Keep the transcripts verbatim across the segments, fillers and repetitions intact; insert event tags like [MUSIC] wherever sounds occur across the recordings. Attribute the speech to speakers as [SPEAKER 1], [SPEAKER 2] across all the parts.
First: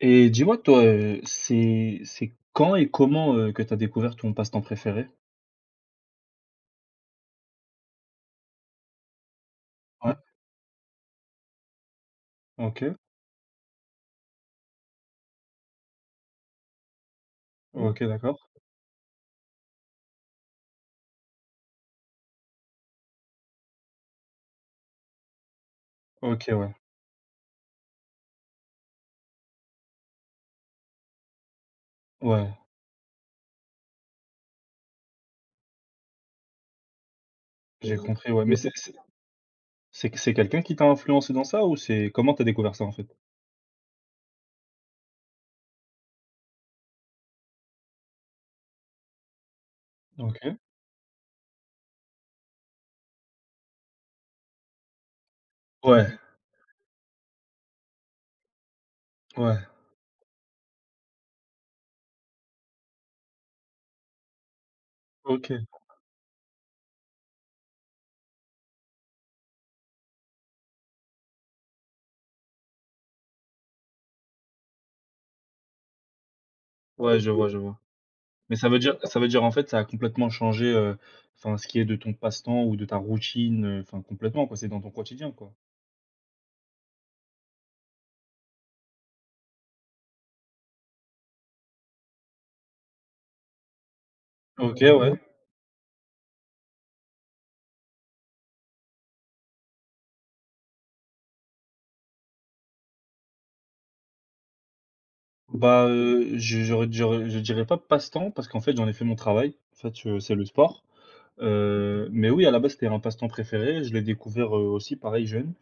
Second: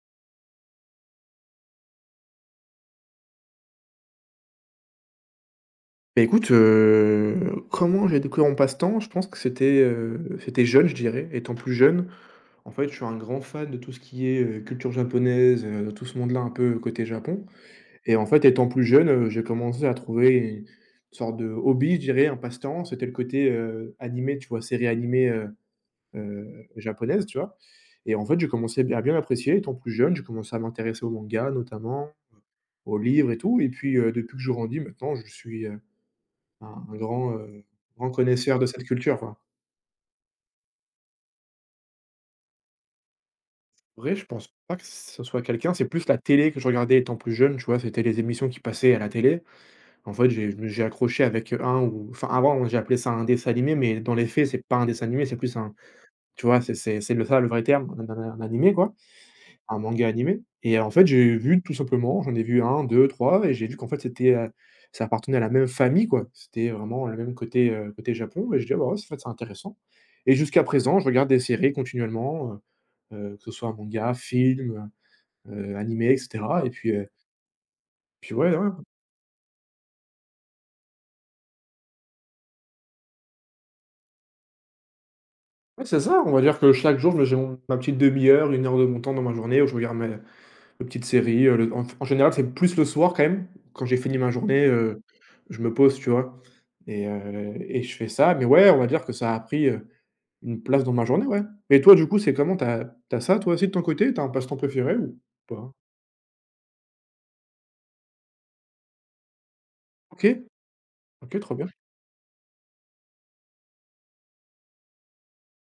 [SPEAKER 1] Et dis-moi, toi, heu, c'est c'est quand et comment, heu, que tu as découvert ton passe-temps préféré?
[SPEAKER 2] Bah, écoute, heu, comment j'ai découvert mon passe-temps? Je pense que c'était,
[SPEAKER 1] Ouais.
[SPEAKER 2] heu, c'était jeune, je dirais. Étant plus jeune, en
[SPEAKER 1] OK.
[SPEAKER 2] fait, je
[SPEAKER 1] Mmh.
[SPEAKER 2] suis un grand fan de tout ce qui est, heu, culture japonaise, euh, de tout ce monde-là un peu côté Japon
[SPEAKER 1] OK,
[SPEAKER 2] et en
[SPEAKER 1] d'accord.
[SPEAKER 2] fait, étant plus jeune, heu, j'ai commencé à trouver une sorte de hobby, je dirais, un passe-temps. C'était le côté, heu, animé, tu vois? Séries animées, heu
[SPEAKER 1] OK,
[SPEAKER 2] heu,
[SPEAKER 1] ouais.
[SPEAKER 2] japonaises, tu vois? Et en fait, j'ai commencé à bien apprécier. Étant plus jeune, j'ai commencé à m'intéresser aux mangas, notamment,
[SPEAKER 1] Ouais,
[SPEAKER 2] aux livres et tout et puis, heu, depuis que je grandis maintenant, je suis, heu un un grand, heu,
[SPEAKER 1] j'ai et
[SPEAKER 2] grand
[SPEAKER 1] compris, ouais, mais
[SPEAKER 2] connaisseur de
[SPEAKER 1] c'est
[SPEAKER 2] cette
[SPEAKER 1] c'est
[SPEAKER 2] culture, quoi.
[SPEAKER 1] c'est c'est quelqu'un qui t'a influencé dans ça ou c'est comment t'as découvert ça, en fait?
[SPEAKER 2] Vrai, je pense pas que ce soit quelqu'un, c'est plus la télé que je regardais étant plus jeune, tu vois? C'était les émissions qui passaient à la télé. En fait, j'ai je
[SPEAKER 1] OK.
[SPEAKER 2] me j'ai accroché avec, heu, un ou enfin, avant, j'ai appelé ça un dessin animé, mais dans les faits, c'est pas un dessin animé, c'est plus un,
[SPEAKER 1] Ouais,
[SPEAKER 2] tu vois? C'est c'est c'est le ça le vrai terme, un un un animé, quoi.
[SPEAKER 1] ouais.
[SPEAKER 2] Un manga animé et en fait, j'ai vu tout simplement, j'en ai vu un, deux, trois et j'ai vu qu'en fait c'était, heu, ça appartenait à la
[SPEAKER 1] OK.
[SPEAKER 2] même famille, quoi. C'était vraiment le même côté, heu, côté Japon et j'ai dit: «Ah bah, ouais, c'est en fait, c'est intéressant» et jusqu'à présent, je regarde des séries continuellement, heu heu, que ce soit manga, film, heu heu, animé et cetera et puis, heu,
[SPEAKER 1] Ouais, je vois, je vois.
[SPEAKER 2] puis
[SPEAKER 1] Mais
[SPEAKER 2] ouais,
[SPEAKER 1] ça
[SPEAKER 2] ouais,
[SPEAKER 1] veut dire ça veut dire, en fait, ça a complètement changé, heu, enfin, ce qui est de ton passe-temps ou de ta routine, heu, enfin, complètement, quoi, c'est dans ton quotidien, quoi?
[SPEAKER 2] ouais, c'est ça, on va dire que chaque jour, je me j'ai mon ma petite demi heure, une heure de mon temps dans ma journée où je regarde mes une petite série, heu, le en en général, c'est plus le soir quand même. Quand j'ai fini ma Mmh. journée,
[SPEAKER 1] OK,
[SPEAKER 2] heu,
[SPEAKER 1] ouais.
[SPEAKER 2] je me pose, tu vois? Et heu et je fais ça, mais ouais, on va dire que ça a pris, heu, une place dans ma journée, ouais. Et toi, du coup, c'est comment? Tu as tu as ça toi aussi de ton côté? Tu as un passe-temps préféré ou pas?
[SPEAKER 1] Bah, heu, je j'aurais j'aurais je dirais pas passe-temps parce qu'en fait, j'en ai fait mon travail. En fait, heu,
[SPEAKER 2] OK,
[SPEAKER 1] c'est le sport,
[SPEAKER 2] OK, trop bien.
[SPEAKER 1] heu, mais oui, à la base, c'était un passe-temps préféré. Je l'ai découvert, heu, aussi pareil jeune.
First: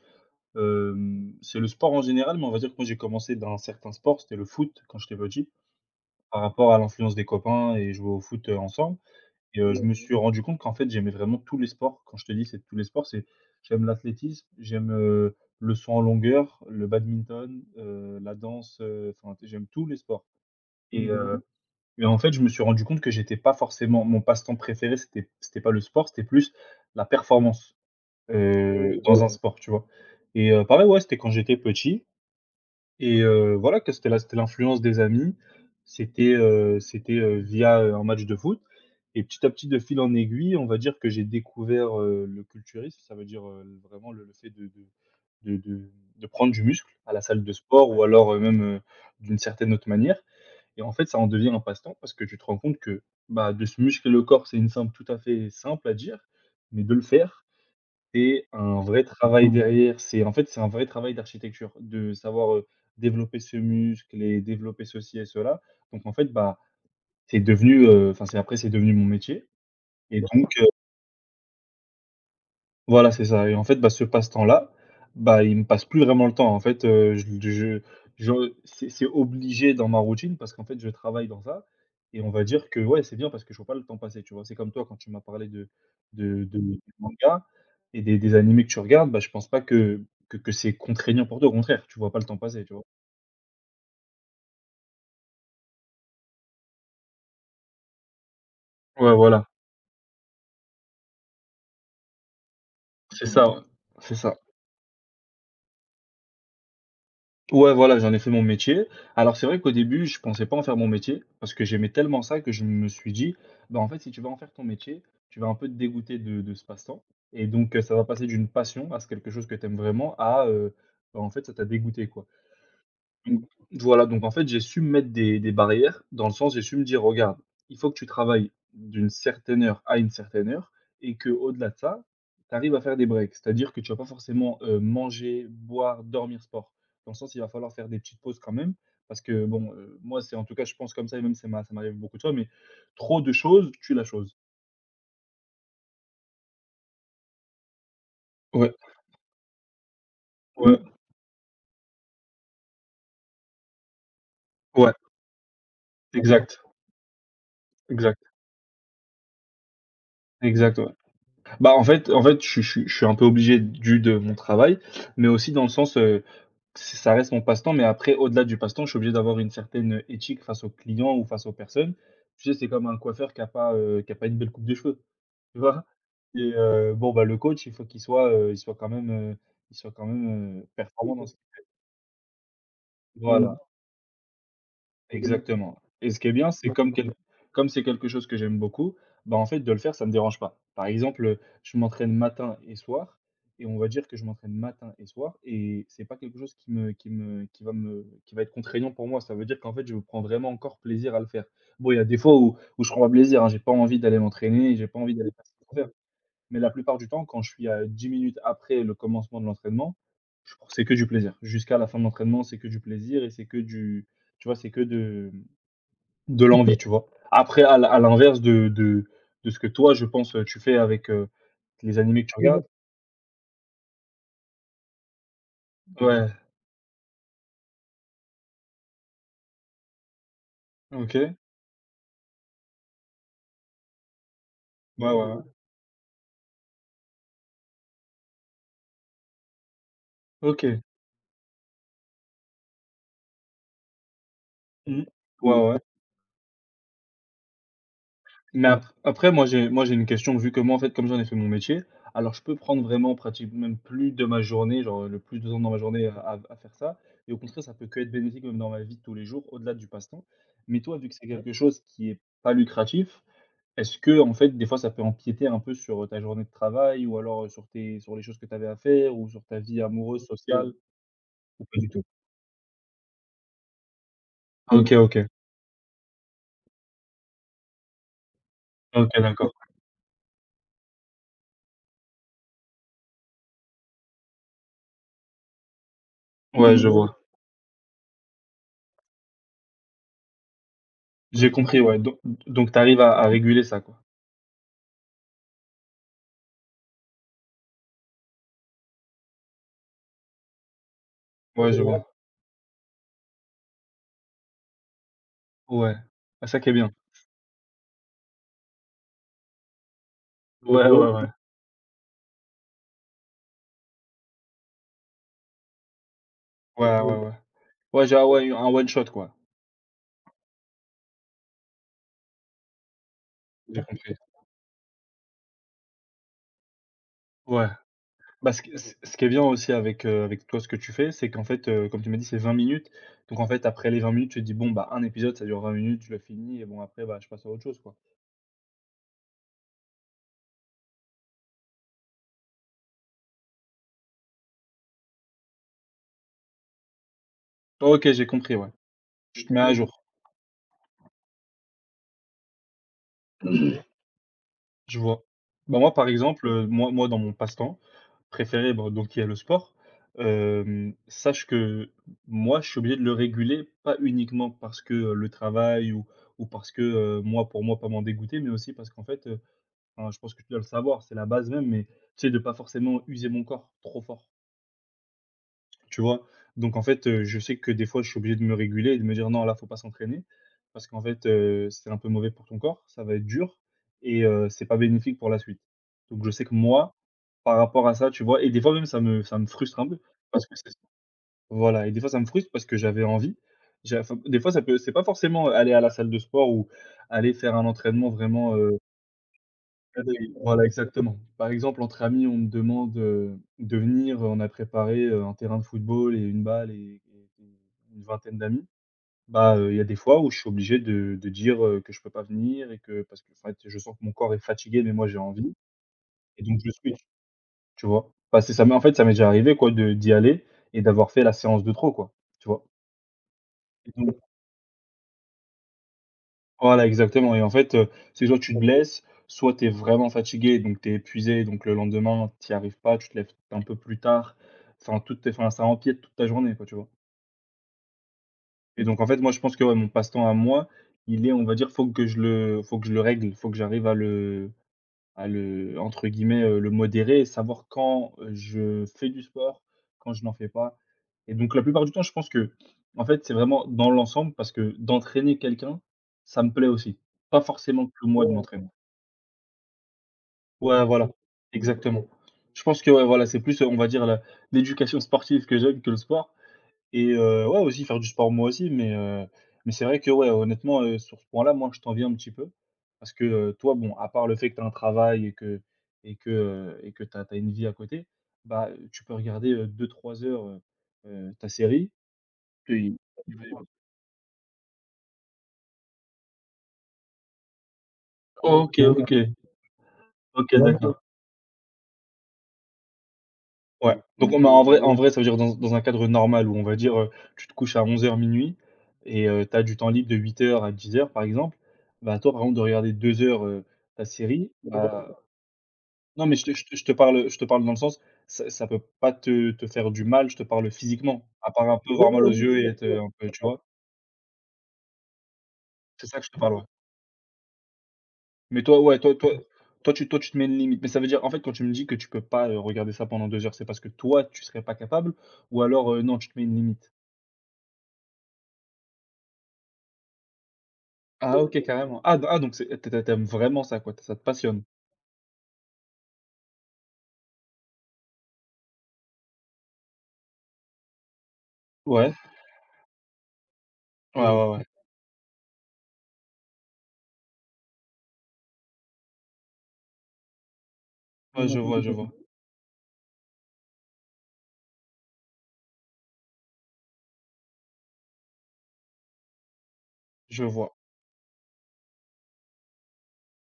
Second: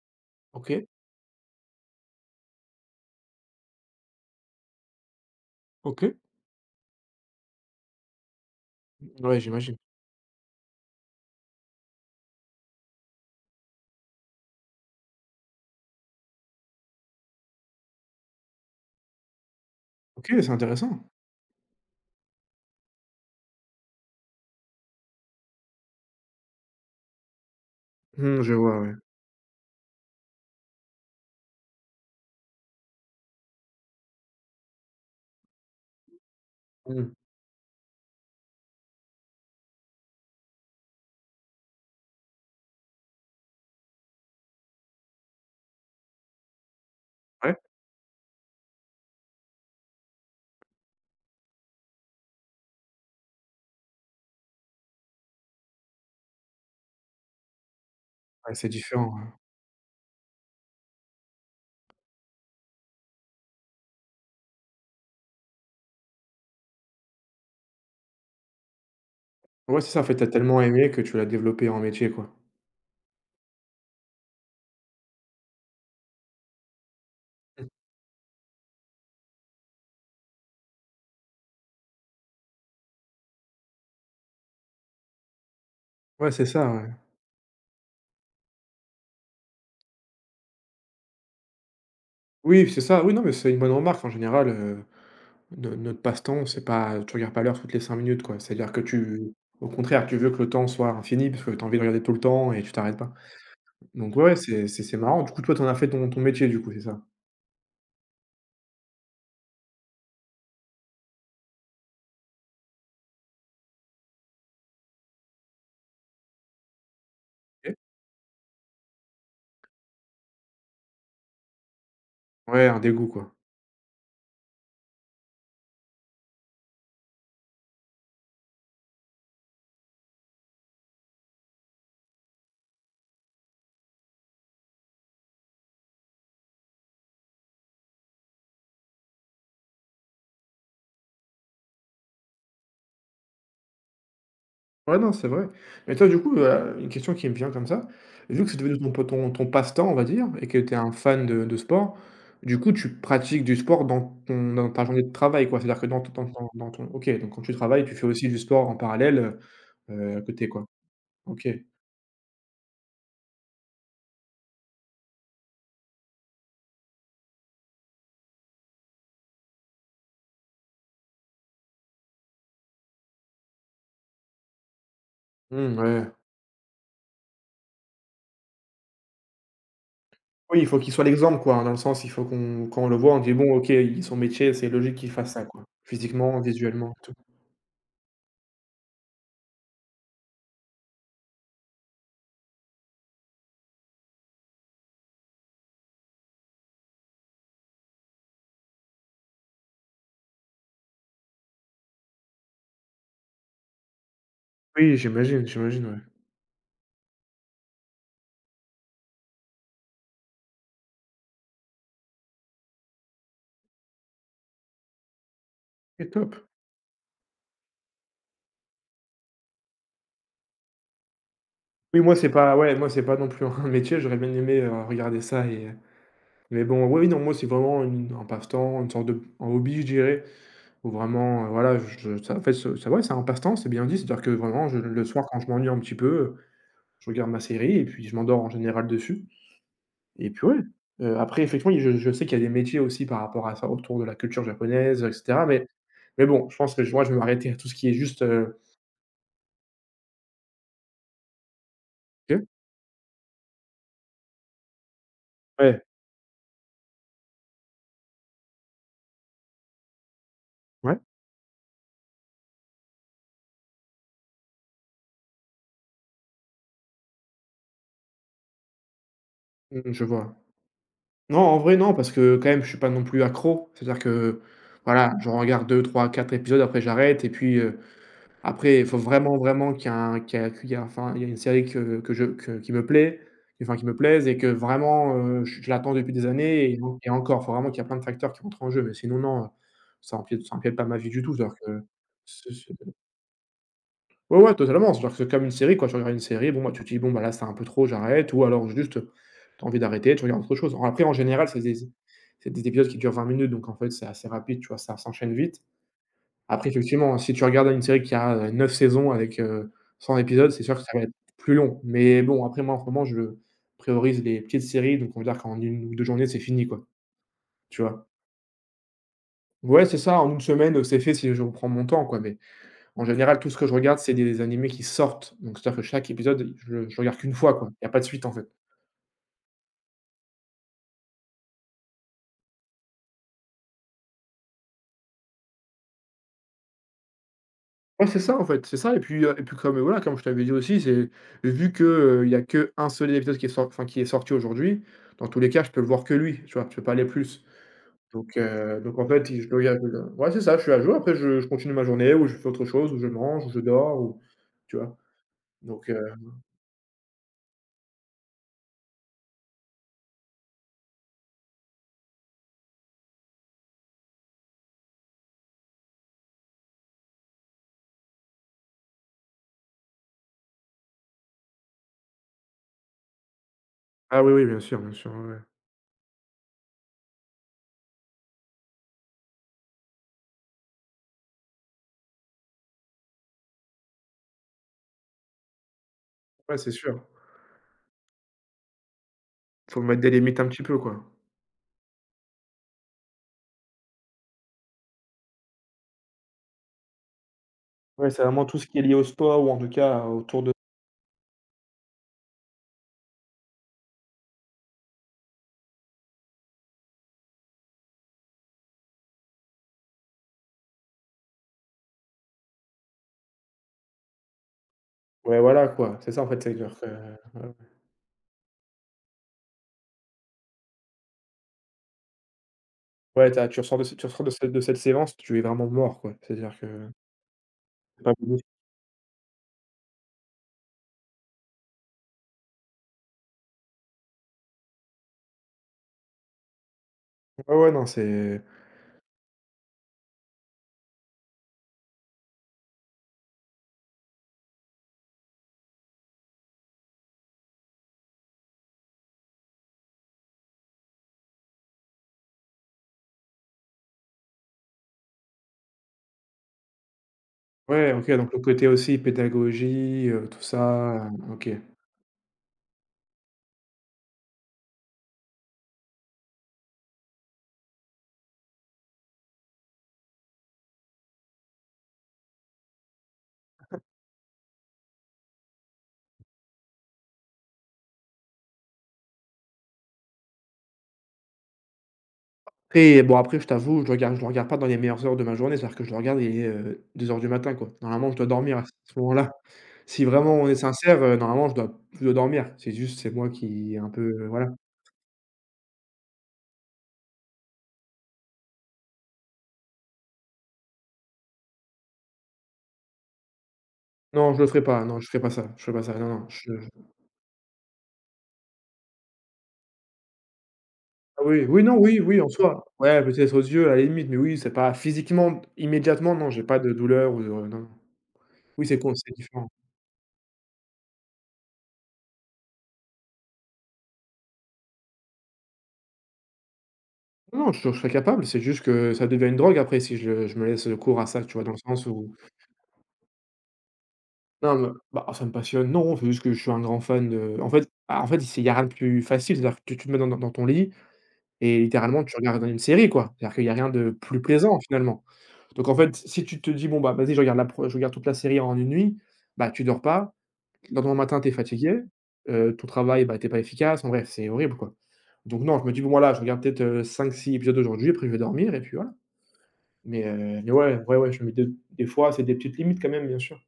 [SPEAKER 2] OK,
[SPEAKER 1] Hem, c'est le sport en général, mais on va dire que moi, j'ai commencé dans un certain sport, c'était le foot quand j'étais petit,
[SPEAKER 2] OK.
[SPEAKER 1] par rapport à l'influence des copains et jouer au foot, heu, ensemble
[SPEAKER 2] Mmh, ouais,
[SPEAKER 1] et heu,
[SPEAKER 2] j'imagine.
[SPEAKER 1] je me suis rendu compte qu'en fait, j'aimais vraiment tous les sports. Quand je te dis, c'est tous les sports, c'est j'aime l'athlétisme, j'aime, heu, le saut en longueur, le badminton, heu, la danse, heu, enfin, tu sais, j'aime tous les sports.
[SPEAKER 2] OK, c'est
[SPEAKER 1] Mmh.
[SPEAKER 2] intéressant.
[SPEAKER 1] Et heu mais en fait, je me suis rendu compte que j'étais pas forcément mon passe-temps préféré, c'était c'était pas le sport, c'était plus la performance,
[SPEAKER 2] Mmh, je vois, ouais.
[SPEAKER 1] heu, dans un sport, tu vois? Et heu, pareil, ouais, c'était quand j'étais petit et heu, voilà que c'était la c'était l'influence des amis. C'était, heu
[SPEAKER 2] Mmh.
[SPEAKER 1] c'était, heu, via, heu, un match de foot et petit à petit, de fil en aiguille, on va dire que j'ai découvert, heu, le culturisme. Ça veut dire, heu, vraiment le le fait de de de de de prendre du muscle à la salle de
[SPEAKER 2] Ouais,
[SPEAKER 1] sport. Ouais. Ou alors, heu, même, heu, d'une certaine autre manière et en fait, ça en devient un passe-temps parce que tu te rends compte que, bah, de se muscler le corps, c'est une simple tout à fait simple à dire, mais de le faire c'est
[SPEAKER 2] ouais, c'est
[SPEAKER 1] un vrai
[SPEAKER 2] différent, ouais.
[SPEAKER 1] travail derrière, c'est en fait, c'est un vrai travail d'architecture, de savoir, heu, développer ce muscle et développer ceci et cela. Donc en fait, bah, c'est devenu, heu, enfin, c'est après c'est devenu mon métier
[SPEAKER 2] Ouais, c'est ça, en fait,
[SPEAKER 1] et
[SPEAKER 2] tu as
[SPEAKER 1] donc
[SPEAKER 2] tellement aimé que tu l'as développé en métier, quoi.
[SPEAKER 1] voilà, c'est ça et en fait, bah, ce passe-temps-là, bah, il me passe plus vraiment le temps. En fait, heu, je
[SPEAKER 2] Mmh.
[SPEAKER 1] je je c'est c'est obligé dans ma routine parce qu'en fait, je travaille dans ça et on va dire que, ouais, c'est bien parce que je vois pas le temps passer, tu vois? C'est comme toi quand tu m'as parlé de
[SPEAKER 2] Ouais,
[SPEAKER 1] de
[SPEAKER 2] c'est
[SPEAKER 1] de
[SPEAKER 2] ça,
[SPEAKER 1] de
[SPEAKER 2] ouais.
[SPEAKER 1] mangas et des des animés que tu regardes, bah, je pense pas que que que c'est contraignant pour toi, au contraire, tu vois pas le temps passer,
[SPEAKER 2] Oui,
[SPEAKER 1] tu
[SPEAKER 2] c'est
[SPEAKER 1] vois?
[SPEAKER 2] ça. Oui, non, mais c'est une bonne remarque en général, heu No notre passe-temps, c'est pas tu regardes pas l'heure toutes les cinq minutes, quoi. C'est-à-dire que
[SPEAKER 1] Ouais,
[SPEAKER 2] tu
[SPEAKER 1] voilà,
[SPEAKER 2] au contraire, tu veux que le temps soit infini parce que tu as envie de regarder tout le temps et tu t'arrêtes pas.
[SPEAKER 1] c'est ça, ouais, c'est
[SPEAKER 2] Donc ouais,
[SPEAKER 1] ça.
[SPEAKER 2] ouais, c'est c'est c'est marrant. Du coup, toi, t'en as fait ton ton métier, du coup, c'est ça?
[SPEAKER 1] Ouais, voilà, j'en ai fait mon métier. Alors c'est vrai qu'au début, je pensais pas en faire mon métier parce que j'aimais tellement ça que je me suis dit: «Bah, en fait, si tu vas en faire ton métier, tu vas un peu te dégoûter de de ce passe-temps» et
[SPEAKER 2] OK.
[SPEAKER 1] donc heu, ça va passer d'une passion à s quelque chose que tu aimes vraiment à, heu, bah, en fait, ça t'a dégoûté, quoi.
[SPEAKER 2] Ouais, un dégoût, quoi.
[SPEAKER 1] Donc voilà, donc en fait, j'ai su me mettre des des barrières, dans le sens j'ai su me dire: «Regarde, il faut que tu travailles d'une certaine heure à une certaine heure et que au delà de ça, tu arrives à faire des breaks». C'est-à-dire que tu vas pas forcément, heu, manger, boire, dormir, sport. Dans le sens, il va falloir faire des petites pauses quand même parce que bon, heu, moi, c'est en tout cas, je pense comme ça et même ça m'a ça m'arrive beaucoup de fois, mais trop de choses tue la chose.
[SPEAKER 2] Ouais, non, c'est vrai. Mais toi, du coup, heu, une question qui me vient comme ça, vu que c'est
[SPEAKER 1] Ouais,
[SPEAKER 2] devenu ton ton ton passe-temps, on va dire, et que tu es
[SPEAKER 1] ouais,
[SPEAKER 2] un fan de de sport, du coup, tu pratiques du sport dans ton dans ta
[SPEAKER 1] ouais,
[SPEAKER 2] journée de travail, quoi? C'est-à-dire que dans ton dans ton
[SPEAKER 1] exact,
[SPEAKER 2] dans ton OK, donc quand tu travailles, tu fais
[SPEAKER 1] exact,
[SPEAKER 2] aussi du sport en parallèle, heu à côté, quoi.
[SPEAKER 1] exact, ouais.
[SPEAKER 2] OK.
[SPEAKER 1] Bah, en fait en fait, je suis je je suis un peu obligé dû de mon travail, mais aussi dans le sens, heu, ç ça reste mon passe-temps, mais après au-delà du passe-temps, je suis obligé d'avoir une certaine, éthique face aux clients ou face aux personnes. Tu sais, c'est comme un coiffeur qui a pas, heu, qui a pas une belle coupe de cheveux, tu
[SPEAKER 2] Mmh,
[SPEAKER 1] vois?
[SPEAKER 2] ouais.
[SPEAKER 1] Et heu, bon, bah, le coach, il faut qu'il soit, heu, il soit quand même, heu, il soit quand
[SPEAKER 2] Oui,
[SPEAKER 1] même,
[SPEAKER 2] il
[SPEAKER 1] heu,
[SPEAKER 2] faut qu'il soit
[SPEAKER 1] performant dans ce
[SPEAKER 2] l'exemple,
[SPEAKER 1] qu'il-...
[SPEAKER 2] quoi, hein, dans le sens, il faut qu'on quand on le voit, on dit: «Bon,
[SPEAKER 1] Voilà.
[SPEAKER 2] OK, il son métier, c'est logique qu'il fasse ça, quoi».
[SPEAKER 1] Exactement et ce qui est
[SPEAKER 2] Physiquement,
[SPEAKER 1] bien, c'est
[SPEAKER 2] visuellement
[SPEAKER 1] comme
[SPEAKER 2] tout.
[SPEAKER 1] quel comme c'est quelque chose que j'aime beaucoup, bah, en fait, de le faire, ça me dérange pas. Par exemple, je m'entraîne matin et soir et on va dire que je m'entraîne matin et soir et c'est pas quelque chose qui me qui me qui va me qui va être contraignant pour moi. Ça veut dire qu'en fait, je prends vraiment encore plaisir à le faire. Bon, il y a des fois où où je prends pas plaisir, hein, j'ai pas envie d'aller m'entraîner, j'ai
[SPEAKER 2] Oui,
[SPEAKER 1] pas envie d'aller faire
[SPEAKER 2] j'imagine,
[SPEAKER 1] ce qu'il faut
[SPEAKER 2] j'imagine,
[SPEAKER 1] faire.
[SPEAKER 2] ouais.
[SPEAKER 1] Mais la plupart du temps, quand je suis à dix minutes après le commencement de l'entraînement, je c'est que du plaisir. Jusqu'à la fin de l'entraînement, c'est que du plaisir et c'est que du tu vois, c'est que de
[SPEAKER 2] OK,
[SPEAKER 1] de
[SPEAKER 2] top.
[SPEAKER 1] l'envie, OK. Tu vois? Après à l'in à l'inverse de de de ce que toi, je pense, heu, tu fais avec, heu, les
[SPEAKER 2] Oui, moi,
[SPEAKER 1] animés
[SPEAKER 2] c'est
[SPEAKER 1] que tu, oui,
[SPEAKER 2] pas
[SPEAKER 1] regardes.
[SPEAKER 2] Ouais, moi, c'est pas non plus un [LAUGHS] métier, j'aurais bien aimé, heu, regarder ça et heu,
[SPEAKER 1] Ouais,
[SPEAKER 2] mais bon, ouais, oui, non, moi, c'est vraiment une un passe-temps, une sorte de un hobby, je dirais, où
[SPEAKER 1] OK. Ouais,
[SPEAKER 2] vraiment, heu, voilà, je ça en fait, ce ça ouais, c'est un passe-temps, c'est bien dit, c'est-à-dire que vraiment, je le
[SPEAKER 1] ouais,
[SPEAKER 2] soir,
[SPEAKER 1] ouais.
[SPEAKER 2] quand je m'ennuie un petit peu, heu, je regarde ma série et puis je m'endors en général dessus. Et puis ouais,
[SPEAKER 1] OK.
[SPEAKER 2] heu, après effectivement, je je sais qu'il y a des métiers aussi par rapport à ça, autour de la culture japonaise,
[SPEAKER 1] Mmh.
[SPEAKER 2] heu, et cetera,
[SPEAKER 1] Ouais.
[SPEAKER 2] mais
[SPEAKER 1] Mmh. Ouais.
[SPEAKER 2] mais bon, je pense que moi, je vais m'arrêter à tout ce qui est juste, heu
[SPEAKER 1] Mais ap après moi j'ai moi j'ai une question, vu que moi en fait comme j'en ai fait mon métier, alors je
[SPEAKER 2] OK.
[SPEAKER 1] peux prendre vraiment pratique même plus de ma journée, genre le plus de temps dans ma
[SPEAKER 2] Ouais,
[SPEAKER 1] journée à à à faire ça et au contraire ça peut que être bénéfique même dans ma vie de tous les jours, au-delà du passe-temps. Mais toi,
[SPEAKER 2] ouais.
[SPEAKER 1] vu que c'est, ouais, quelque chose qui est pas lucratif, est-ce que en fait des fois ça peut empiéter un peu sur, ta journée de travail ou alors, heu, sur tes sur les choses que tu avais à faire ou sur ta
[SPEAKER 2] Mmh,
[SPEAKER 1] vie
[SPEAKER 2] mh, je
[SPEAKER 1] amoureuse,
[SPEAKER 2] vois.
[SPEAKER 1] sociale
[SPEAKER 2] Non, en
[SPEAKER 1] ou
[SPEAKER 2] vrai,
[SPEAKER 1] pas du
[SPEAKER 2] non,
[SPEAKER 1] tout?
[SPEAKER 2] parce que quand même, je suis pas non plus accro. C'est-à-dire que,
[SPEAKER 1] OK,
[SPEAKER 2] voilà, Mmh.
[SPEAKER 1] OK.
[SPEAKER 2] je regarde deux, trois, quatre épisodes, après j'arrête et puis, heu après, il faut
[SPEAKER 1] OK,
[SPEAKER 2] vraiment,
[SPEAKER 1] d'accord.
[SPEAKER 2] vraiment qu'il y a un qu'il y a qu'il y a enfin, il y a une série que que je que qui me plaît, enfin qui me plaise et que vraiment, heu, je je l'attends depuis des années
[SPEAKER 1] Ouais,
[SPEAKER 2] et
[SPEAKER 1] je
[SPEAKER 2] en et
[SPEAKER 1] vois.
[SPEAKER 2] encore, il faut vraiment qu'il y a plein de facteurs qui rentrent en jeu, mais sinon non, heu, ça empiète ça empiète pas ma vie du tout,
[SPEAKER 1] J'ai
[SPEAKER 2] c'est-à-dire
[SPEAKER 1] compris,
[SPEAKER 2] que
[SPEAKER 1] ouais, donc
[SPEAKER 2] c'est
[SPEAKER 1] donc
[SPEAKER 2] c'est
[SPEAKER 1] tu arrives à à réguler ça, quoi.
[SPEAKER 2] ouais, ouais, totalement, c'est-à-dire que c'est comme une série, quoi, tu regardes une série, bon bah, tu te dis: «Bon bah là, c'est un peu trop, j'arrête» ou alors juste, heu, tu as envie d'arrêter, tu regardes autre chose. Alors Après en général, c'est
[SPEAKER 1] Ouais,
[SPEAKER 2] des
[SPEAKER 1] je vois.
[SPEAKER 2] c'est des épisodes qui durent vingt minutes, donc en fait, c'est assez rapide, tu vois? Ça s'enchaîne vite.
[SPEAKER 1] Ouais, ah ça qui
[SPEAKER 2] Après
[SPEAKER 1] est bien.
[SPEAKER 2] effectivement, si tu regardes une série qui a, heu, neuf saisons avec, heu, cent épisodes, c'est sûr que
[SPEAKER 1] Ouais,
[SPEAKER 2] ça va
[SPEAKER 1] ouais,
[SPEAKER 2] être
[SPEAKER 1] ouais.
[SPEAKER 2] plus long. Mais bon, après moi, en ce moment, je priorise les petites séries, donc on va dire qu'en une ou deux journées, c'est fini, quoi,
[SPEAKER 1] Ouais, ouais, ouais.
[SPEAKER 2] tu vois?
[SPEAKER 1] Ouais, genre, ouais, un one shot, quoi,
[SPEAKER 2] Ouais, c'est ça, en une semaine, heu, c'est fait si je reprends mon temps, quoi, mais en général, tout ce que je
[SPEAKER 1] j'ai
[SPEAKER 2] regarde, c'est
[SPEAKER 1] compris.
[SPEAKER 2] des animés qui sortent, donc c'est-à-dire que chaque épisode, je le je regarde qu'une fois,
[SPEAKER 1] Ouais,
[SPEAKER 2] quoi. Il y a pas de suite, en fait.
[SPEAKER 1] bah, ce qui ce ce qui est bien aussi avec, heu, avec toi, ce que tu fais, c'est qu'en fait, heu, comme tu m'as dit, c'est vingt minutes, donc en fait, après les vingt minutes, tu te dis: «Bon, bah, un épisode, ça dure vingt minutes, je le finis et bon après, bah, je passe à autre chose, quoi».
[SPEAKER 2] Ouais, c'est ça, en fait, c'est ça et puis, heu et puis comme, heu, voilà, comme je t'avais dit aussi, c'est vu que, heu, il y a qu'un seul épisode qui est sor enfin, qui est sorti aujourd'hui, dans tous les cas, je peux le voir que lui, tu vois? Je peux pas aller plus.
[SPEAKER 1] OK, j'ai
[SPEAKER 2] Donc
[SPEAKER 1] compris, ouais.
[SPEAKER 2] heu, donc en fait, il
[SPEAKER 1] Je
[SPEAKER 2] je
[SPEAKER 1] te mets
[SPEAKER 2] dois y
[SPEAKER 1] à
[SPEAKER 2] aller là
[SPEAKER 1] jour,
[SPEAKER 2] ouais, c'est ça, je suis à jour, après je je continue ma journée ou je fais autre chose, ou je mange, ou je dors, ou tu vois?
[SPEAKER 1] je vois. Bah,
[SPEAKER 2] Donc
[SPEAKER 1] moi,
[SPEAKER 2] heu
[SPEAKER 1] par exemple, heu, moi moi, dans mon passe-temps préféré, bon, donc il y a le sport. Hem, sache que moi, je suis obligé de le réguler, pas uniquement parce que, heu, le travail ou ou parce que, heu, moi, pour moi, pas m'en dégoûter, mais aussi parce qu'en fait, heu, enfin, je pense que tu dois le savoir, c'est la base même, mais tu sais, de pas forcément user mon corps trop
[SPEAKER 2] ah
[SPEAKER 1] fort.
[SPEAKER 2] oui, oui, bien sûr, bien sûr, ouais, ouais.
[SPEAKER 1] Tu vois? Donc en fait, heu, je sais que des fois, je suis obligé de me réguler et de me dire: «Non, là, faut pas s'entraîner» parce qu'en fait, heu, c'est un peu mauvais pour ton corps, ça va être dur et heu, c'est pas bénéfique pour la suite. Donc je sais que
[SPEAKER 2] Ouais, c'est
[SPEAKER 1] moi,
[SPEAKER 2] sûr.
[SPEAKER 1] par rapport à ça, tu vois? Et des fois même, ça me ça me
[SPEAKER 2] Faut
[SPEAKER 1] frustre un peu
[SPEAKER 2] mettre des limites
[SPEAKER 1] parce
[SPEAKER 2] un
[SPEAKER 1] que
[SPEAKER 2] petit
[SPEAKER 1] c'est
[SPEAKER 2] peu,
[SPEAKER 1] [LAUGHS]
[SPEAKER 2] quoi.
[SPEAKER 1] voilà et des fois, ça me frustre parce que j'avais envie. J'ai enfin, des fois, ça peut c'est pas forcément aller à la salle de sport ou aller faire un
[SPEAKER 2] Ouais,
[SPEAKER 1] entraînement
[SPEAKER 2] c'est vraiment
[SPEAKER 1] vraiment,
[SPEAKER 2] tout ce qui
[SPEAKER 1] heu
[SPEAKER 2] est lié au sport ou en tout cas
[SPEAKER 1] que
[SPEAKER 2] euh,
[SPEAKER 1] dalle.
[SPEAKER 2] autour de,
[SPEAKER 1] Voilà, exactement. Par exemple, entre amis, on me demande, heu, de venir, heu, on a préparé, heu, un terrain de football et une balle et et et une vingtaine d'amis. Bah, heu, il y a des fois où je suis obligé de de dire, heu, que je peux pas venir et que parce que en fait, je sens que mon corps est fatigué, mais moi j'ai
[SPEAKER 2] ouais,
[SPEAKER 1] envie
[SPEAKER 2] voilà, quoi. C'est ça, en fait,
[SPEAKER 1] et donc je
[SPEAKER 2] c'est-à-dire que,
[SPEAKER 1] switch,
[SPEAKER 2] heu,
[SPEAKER 1] tu vois? Bah, c'est ça m'est en fait, ça m'est déjà arrivé, quoi, de d'y aller et d'avoir fait la séance de trop, quoi, tu vois?
[SPEAKER 2] ouais, t'as, tu ressors de ce tu ressors de cette de cette séance, tu es vraiment mort, quoi. C'est-à-dire que
[SPEAKER 1] Voilà, exactement et en fait, heu,
[SPEAKER 2] c'est pas
[SPEAKER 1] c'est soit
[SPEAKER 2] possible.
[SPEAKER 1] tu te, mmh, blesses, soit tu es vraiment fatigué, donc tu es épuisé, donc le lendemain, tu y arrives pas, tu te lèves un peu plus tard. Enfin, toutes tes enfin, ça empiète toute ta journée, quoi, tu vois?
[SPEAKER 2] Ouais, ouais, non, c'est
[SPEAKER 1] Et donc en fait, moi, je pense que, ouais, mon passe-temps à moi, il est, on va dire, faut que je le faut que je le règle, faut que j'arrive à le à le, entre guillemets, heu, «le modérer», et savoir quand heu, je fais du sport, quand je n'en fais pas. Et donc la plupart du temps, je pense que en fait, c'est vraiment dans l'ensemble parce que d'entraîner quelqu'un, ça me plaît aussi. Pas forcément
[SPEAKER 2] ouais,
[SPEAKER 1] que
[SPEAKER 2] OK,
[SPEAKER 1] moi de
[SPEAKER 2] donc
[SPEAKER 1] Ouais.
[SPEAKER 2] le côté
[SPEAKER 1] m'entraîner.
[SPEAKER 2] aussi pédagogie, heu, tout
[SPEAKER 1] Ouais,
[SPEAKER 2] ça, heu,
[SPEAKER 1] voilà,
[SPEAKER 2] OK.
[SPEAKER 1] exactement. Je pense que ouais, voilà, c'est plus, heu, on va dire la l'éducation sportive que j'aime que le sport. Et heu, ouais, aussi faire du sport moi aussi, mais heu, mais c'est vrai que ouais, honnêtement, heu, sur ce point-là, moi je t'envie un petit peu parce que heu, toi, bon, à part le fait que tu as un travail et que et que, heu, et que tu as une vie à côté, bah, tu peux regarder, euh, deux trois heures, heu heu, ta série, puis…
[SPEAKER 2] Et bon, après, je t'avoue, je le regarde je le regarde pas dans les meilleures heures de ma journée, c'est-à-dire que je le regarde, il est, heu, deux heures du matin, quoi. Normalement, je dois dormir à
[SPEAKER 1] OK, OK.
[SPEAKER 2] ce
[SPEAKER 1] OK,
[SPEAKER 2] moment-là.
[SPEAKER 1] OK.
[SPEAKER 2] Si vraiment on est
[SPEAKER 1] OK. Ouais, d'accord.
[SPEAKER 2] sincère, heu, normalement, je dois je dois dormir. C'est juste, c'est moi qui est un
[SPEAKER 1] Ouais,
[SPEAKER 2] peu, heu,
[SPEAKER 1] donc on… Mmh.
[SPEAKER 2] voilà.
[SPEAKER 1] m'a en vrai, en ouais. vrai, ça veut dire dans dans un cadre normal où, on va dire, heu, tu te couches à onze heures, minuit, et heu, tu as du temps libre de huit heures à dix heures, par exemple. Bah toi, par exemple, de regarder deux heures, heu, ta
[SPEAKER 2] Non, je le
[SPEAKER 1] série,
[SPEAKER 2] ferai pas, non, je
[SPEAKER 1] bah…
[SPEAKER 2] ferai pas ça, je ferai pas ça, non,
[SPEAKER 1] Non,
[SPEAKER 2] non,
[SPEAKER 1] mais je
[SPEAKER 2] je
[SPEAKER 1] te je te je te parle, je te parle dans le sens, ça ça peut pas te te faire du mal, je te parle
[SPEAKER 2] ah
[SPEAKER 1] physiquement,
[SPEAKER 2] oui,
[SPEAKER 1] à
[SPEAKER 2] oui,
[SPEAKER 1] part
[SPEAKER 2] non,
[SPEAKER 1] un peu… Oui.
[SPEAKER 2] oui,
[SPEAKER 1] Avoir
[SPEAKER 2] oui,
[SPEAKER 1] mal
[SPEAKER 2] en
[SPEAKER 1] aux oui, yeux
[SPEAKER 2] soi.
[SPEAKER 1] et être, heu,
[SPEAKER 2] Ouais,
[SPEAKER 1] un peu,
[SPEAKER 2] peut-être aux
[SPEAKER 1] tu vois?
[SPEAKER 2] yeux, à la limite, mais oui, c'est pas physiquement,
[SPEAKER 1] C'est
[SPEAKER 2] immédiatement,
[SPEAKER 1] ça que
[SPEAKER 2] non,
[SPEAKER 1] je te
[SPEAKER 2] j'ai
[SPEAKER 1] parle,
[SPEAKER 2] pas
[SPEAKER 1] ouais.
[SPEAKER 2] de douleur ou de, non, non.
[SPEAKER 1] Mais
[SPEAKER 2] Oui, c'est
[SPEAKER 1] toi,
[SPEAKER 2] con,
[SPEAKER 1] ouais,
[SPEAKER 2] c'est
[SPEAKER 1] toi toi
[SPEAKER 2] différent.
[SPEAKER 1] toi tu toi tu te mets une limite, mais ça veut dire en fait, quand tu me dis que tu peux pas, heu, regarder ça pendant deux heures, c'est parce que toi tu serais pas capable, ou alors, heu, non, tu te mets une limite?
[SPEAKER 2] Non, non, je je serais capable, c'est juste que ça devient une drogue après si je je me laisse, heu, cours à ça, tu
[SPEAKER 1] Ah
[SPEAKER 2] vois? Dans le
[SPEAKER 1] OK,
[SPEAKER 2] sens
[SPEAKER 1] carrément.
[SPEAKER 2] où
[SPEAKER 1] Ah do ah Donc c'est, tu tu vraiment ça, quoi, ça te
[SPEAKER 2] non,
[SPEAKER 1] passionne?
[SPEAKER 2] me bah, ça me passionne, non, c'est juste que je suis un grand fan de en fait bah, en fait, c'est il y a rien de plus facile, c'est-à-dire que tu tu te mets dans dans dans ton lit et littéralement
[SPEAKER 1] Ouais,
[SPEAKER 2] tu regardes une série, quoi. C'est-à-dire qu'il y a rien de plus
[SPEAKER 1] ouais. Ouais, ouais,
[SPEAKER 2] plaisant
[SPEAKER 1] ouais.
[SPEAKER 2] finalement. Donc en fait, si tu te dis: «Bon, bah, vas-y, je regarde la pre je regarde toute la série en une nuit», bah, tu dors pas, le lendemain matin, tu es
[SPEAKER 1] Ouais, je vois,
[SPEAKER 2] fatigué,
[SPEAKER 1] je vois,
[SPEAKER 2] heu, ton travail, bah, tu es pas efficace, en bref, c'est horrible, quoi. Donc non, je me dis: «Bon, voilà, je regarde peut-être, heu, cinq six épisodes aujourd'hui, après je vais dormir et puis voilà». Mais heu,
[SPEAKER 1] je
[SPEAKER 2] mais
[SPEAKER 1] vois,
[SPEAKER 2] ouais, ouais, ouais, je me mets des des fois, c'est des petites limites quand même, bien sûr.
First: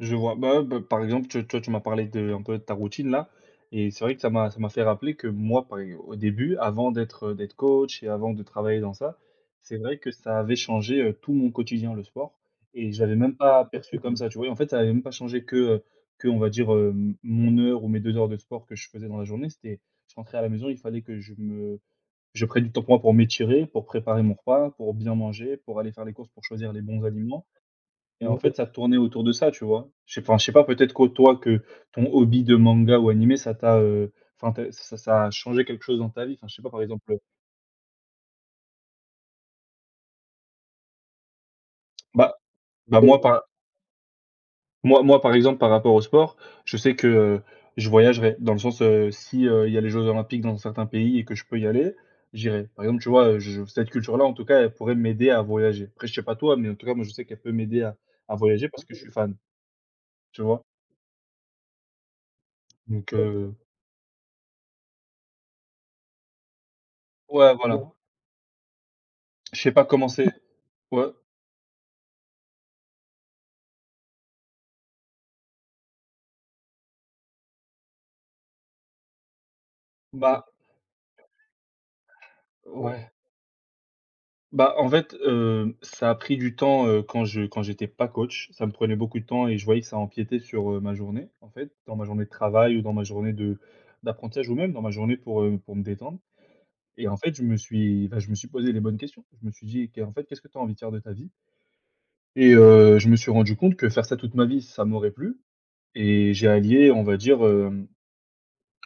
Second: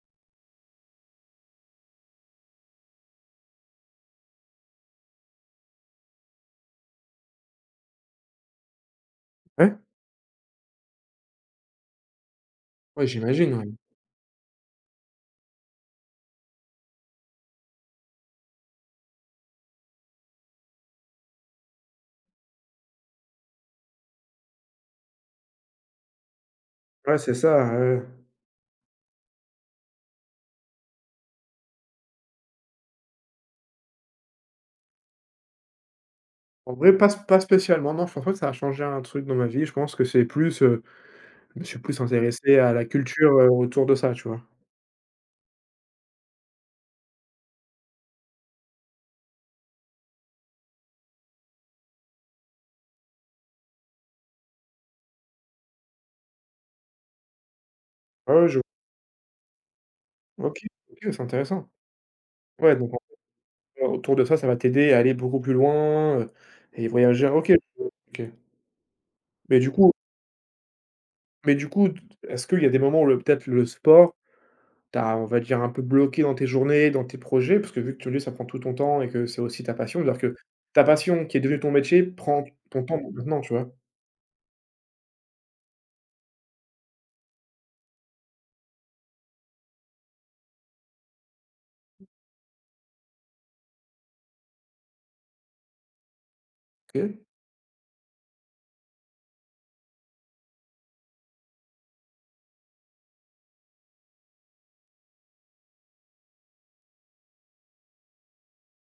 [SPEAKER 1] je vois. Bah ouais, bah par exemple, tu toi, tu m'as parlé de un peu de ta routine là, et c'est vrai que ça m'a ça m'a fait rappeler que moi, par au début, avant d'être, euh, d'être coach et avant de travailler dans ça,
[SPEAKER 2] Ouais,
[SPEAKER 1] c'est vrai que ça avait changé, heu, tout mon quotidien, le sport, et je
[SPEAKER 2] ouais,
[SPEAKER 1] l'avais même
[SPEAKER 2] j'imagine, ouais.
[SPEAKER 1] pas perçu comme ça, tu vois? Et en fait, ça avait même pas changé que, euh, que on va dire, heu, mon heure ou mes deux heures de sport que je faisais dans la journée. C'était… je rentrais à la maison, il fallait que je me… Je prends du temps pour moi pour m'étirer, pour préparer mon repas, pour bien manger, pour aller faire les courses, pour choisir les bons
[SPEAKER 2] Ouais, c'est
[SPEAKER 1] aliments,
[SPEAKER 2] ça, heu,
[SPEAKER 1] et en OK. fait, ça tournait autour de ça, tu vois? Je sais… enfin, je sais pas, peut-être que toi, que ton hobby de manga ou animé, ça t'a, heu, enfin, tu ça ça a changé quelque chose dans ta vie. Enfin, je sais pas,
[SPEAKER 2] en
[SPEAKER 1] par
[SPEAKER 2] vrai, pas
[SPEAKER 1] exemple,
[SPEAKER 2] sp pas spécialement, non, je pense pas que ça a changé un truc dans ma vie. Je pense que c'est plus, heu, je me suis plus
[SPEAKER 1] bah
[SPEAKER 2] intéressé à la
[SPEAKER 1] bah, moi,
[SPEAKER 2] culture,
[SPEAKER 1] par
[SPEAKER 2] heu, autour de ça, tu vois?
[SPEAKER 1] moi, moi, par exemple, par rapport au sport, je sais que, heu, je voyagerai dans le sens, heu, si, heu, il y a les jeux olympiques dans certains pays et que je peux y aller, j'irai. Par exemple, tu vois, heu, je cette culture-là, en tout cas, elle pourrait m'aider à voyager. Après, je sais pas toi, mais en tout cas, moi, je sais qu'elle peut m'aider à
[SPEAKER 2] Ouais,
[SPEAKER 1] à
[SPEAKER 2] ouais, je
[SPEAKER 1] voyager parce que je suis fan, tu
[SPEAKER 2] OK,
[SPEAKER 1] vois?
[SPEAKER 2] OK, c'est intéressant. Ouais, donc
[SPEAKER 1] Donc heu,
[SPEAKER 2] en autour de ça, ça va t'aider à aller beaucoup plus loin, heu, et voyager OK,
[SPEAKER 1] ouais, voilà.
[SPEAKER 2] OK. Mais
[SPEAKER 1] Je
[SPEAKER 2] du
[SPEAKER 1] sais pas
[SPEAKER 2] coup
[SPEAKER 1] comment c'est… ouais,
[SPEAKER 2] mais du coup, t est-ce qu'il y a des moments où le peut-être le sport t'as, on va dire, un peu bloqué dans tes journées, dans tes projets? Parce que vu que tu le dis, ça prend tout ton temps et que c'est aussi ta passion, c'est-à-dire que
[SPEAKER 1] bah,
[SPEAKER 2] ta passion qui est devenue ton métier prend ton temps
[SPEAKER 1] ouais.
[SPEAKER 2] maintenant, tu vois?
[SPEAKER 1] Bah, en fait, heu, ça a pris du temps, heu, quand je quand j'étais pas coach. Ça me prenait beaucoup de temps et je voyais que ça empiétait sur, heu, ma journée, en fait, dans ma journée de travail, ou dans ma journée de d'apprentissage, ou même dans ma journée pour, heu, pour me détendre. Et en
[SPEAKER 2] OK.
[SPEAKER 1] fait, je me suis bah, je me suis posé les bonnes questions. Je me suis dit: «Qu'en fait, qu'est-ce que tu as envie de faire de ta vie?» Et heu, je me suis rendu compte que faire ça toute ma vie, ça m'aurait plu, et j'ai allié, on va dire, hem,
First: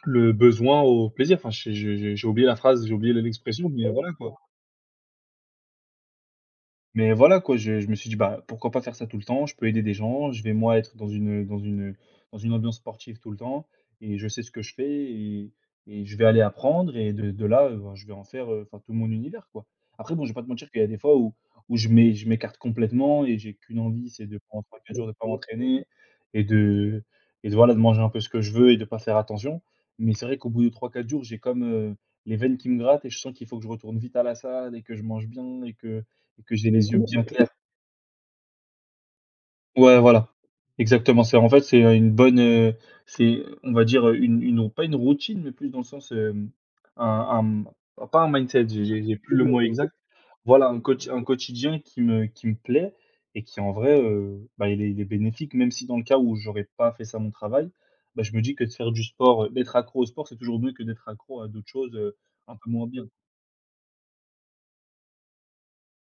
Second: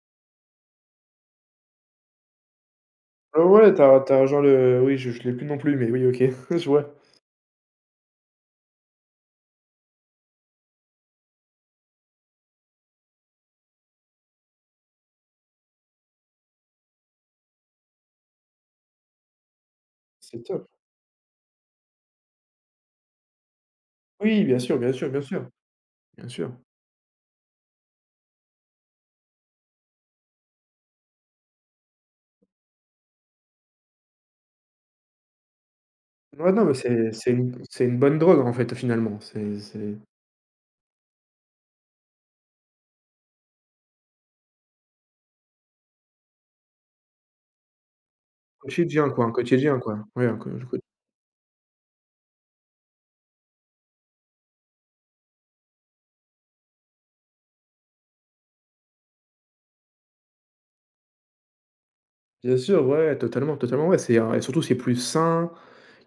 [SPEAKER 1] le besoin au plaisir. Enfin, j'ai j'ai j'ai oublié la phrase, j'ai oublié
[SPEAKER 2] Ah
[SPEAKER 1] l'expression,
[SPEAKER 2] ouais, tu
[SPEAKER 1] mais
[SPEAKER 2] as tu
[SPEAKER 1] voilà,
[SPEAKER 2] as
[SPEAKER 1] quoi.
[SPEAKER 2] genre le oui, je je l'ai plus non plus, mais oui, OK, [LAUGHS] je vois.
[SPEAKER 1] Mais voilà quoi, je je me suis dit: «Bah, pourquoi pas faire ça tout le temps? Je peux aider des gens, je vais moi être dans une, dans une, dans une ambiance sportive tout le temps, et je sais ce que je fais, et et je vais aller apprendre, et de de là, heu, ben, je vais en faire, heu, enfin tout mon univers, quoi». Après bon, je vais
[SPEAKER 2] C'est
[SPEAKER 1] pas te
[SPEAKER 2] top.
[SPEAKER 1] mentir qu'il y a des fois où où je m'é je m'écarte complètement et j'ai qu'une envie, c'est, de
[SPEAKER 2] Oui, bien
[SPEAKER 1] pendant
[SPEAKER 2] sûr, bien
[SPEAKER 1] trois quatre jours,
[SPEAKER 2] sûr,
[SPEAKER 1] de
[SPEAKER 2] bien
[SPEAKER 1] pas
[SPEAKER 2] sûr,
[SPEAKER 1] m'entraîner,
[SPEAKER 2] bien
[SPEAKER 1] et
[SPEAKER 2] sûr.
[SPEAKER 1] de… et de voilà, de manger un peu ce que je veux et de pas faire attention. Mais c'est vrai qu'au bout de trois quatre jours, j'ai comme, heu, les veines qui me grattent, et je sens qu'il faut que je retourne vite à la salle, et que je mange bien, et que et
[SPEAKER 2] Ouais,
[SPEAKER 1] que
[SPEAKER 2] non,
[SPEAKER 1] j'ai
[SPEAKER 2] mais
[SPEAKER 1] les yeux
[SPEAKER 2] c'est
[SPEAKER 1] bien
[SPEAKER 2] c'est
[SPEAKER 1] clairs.
[SPEAKER 2] une c'est une bonne drogue, en fait, finalement. C'est c'est
[SPEAKER 1] Ouais, voilà. Exactement, c'est en fait, c'est, heu, une bonne, heu, c'est, on va dire, heu, une une pas une routine, mais plus dans le sens, hem, un un pas un mindset, j'ai j'ai
[SPEAKER 2] quotidien,
[SPEAKER 1] j'ai
[SPEAKER 2] quoi, un
[SPEAKER 1] plus le mot
[SPEAKER 2] quotidien,
[SPEAKER 1] exact.
[SPEAKER 2] quoi. Oui, un co
[SPEAKER 1] Voilà,
[SPEAKER 2] co
[SPEAKER 1] un quoti un quotidien qui me qui me plaît, et qui en vrai, heu, bah, il est il est bénéfique, même si dans le cas où j'aurais pas fait ça mon travail, bah, je me dis que de faire du sport, heu, d'être accro au sport, c'est toujours mieux que d'être accro à d'autres choses, heu, un
[SPEAKER 2] bien
[SPEAKER 1] peu moins
[SPEAKER 2] sûr,
[SPEAKER 1] bien.
[SPEAKER 2] ouais, totalement, totalement, ouais, c'est, heu et surtout, c'est plus sain,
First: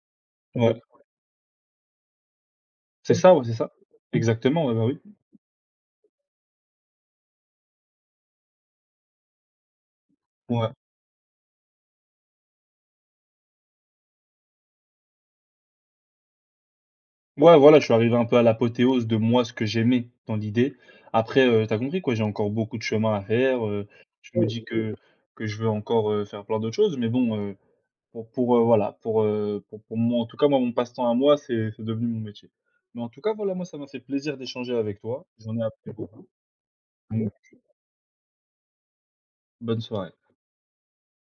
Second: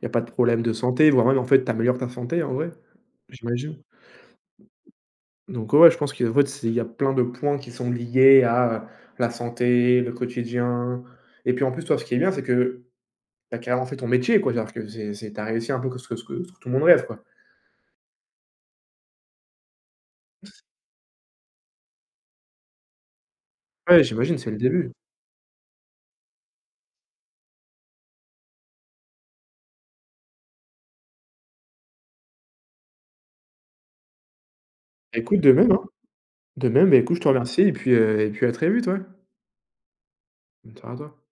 [SPEAKER 2] il y a pas de problème de
[SPEAKER 1] Ouais,
[SPEAKER 2] santé, voire même, en fait, tu améliores ta santé, en vrai,
[SPEAKER 1] c'est ça, ouais, c'est ça.
[SPEAKER 2] j'imagine.
[SPEAKER 1] Exactement, ouais, bah, oui.
[SPEAKER 2] Donc ouais, ouais, je pense qu'en fait, c'est il y a plein de points qui sont liés à, heu, la santé, le
[SPEAKER 1] Ouais.
[SPEAKER 2] quotidien et puis, en plus, toi, ce qui est bien, c'est que tu as carrément fait ton métier, quoi. C'est-à-dire que c'est c'est tu as réussi un peu que ce que ce que ce que tout le monde rêve, quoi.
[SPEAKER 1] Ouais, voilà, je suis arrivé un peu à l'apothéose de moi, ce que j'aimais dans l'idée. Après, heu, tu compris quoi, j'ai encore beaucoup de chemin à faire, heu,
[SPEAKER 2] Ouais,
[SPEAKER 1] je
[SPEAKER 2] j'imagine,
[SPEAKER 1] me Oui.
[SPEAKER 2] c'est le
[SPEAKER 1] dis
[SPEAKER 2] début.
[SPEAKER 1] que …que je veux encore, heu, faire plein d'autres choses, mais bon, heu, pour pour, heu, voilà, pour, heu, pour pour moi, en tout cas, moi, mon passe-temps à moi, c'est c'est devenu mon métier. Mais en tout cas, voilà, moi, ça m'a fait plaisir d'échanger avec toi.
[SPEAKER 2] Écoute, de
[SPEAKER 1] J'en ai
[SPEAKER 2] même, hein.
[SPEAKER 1] appris beaucoup,
[SPEAKER 2] De même, bah, écoute, je te
[SPEAKER 1] donc
[SPEAKER 2] remercie et puis, heu et puis à très vite, ouais.
[SPEAKER 1] bonne soirée.
[SPEAKER 2] Bonne soirée à toi.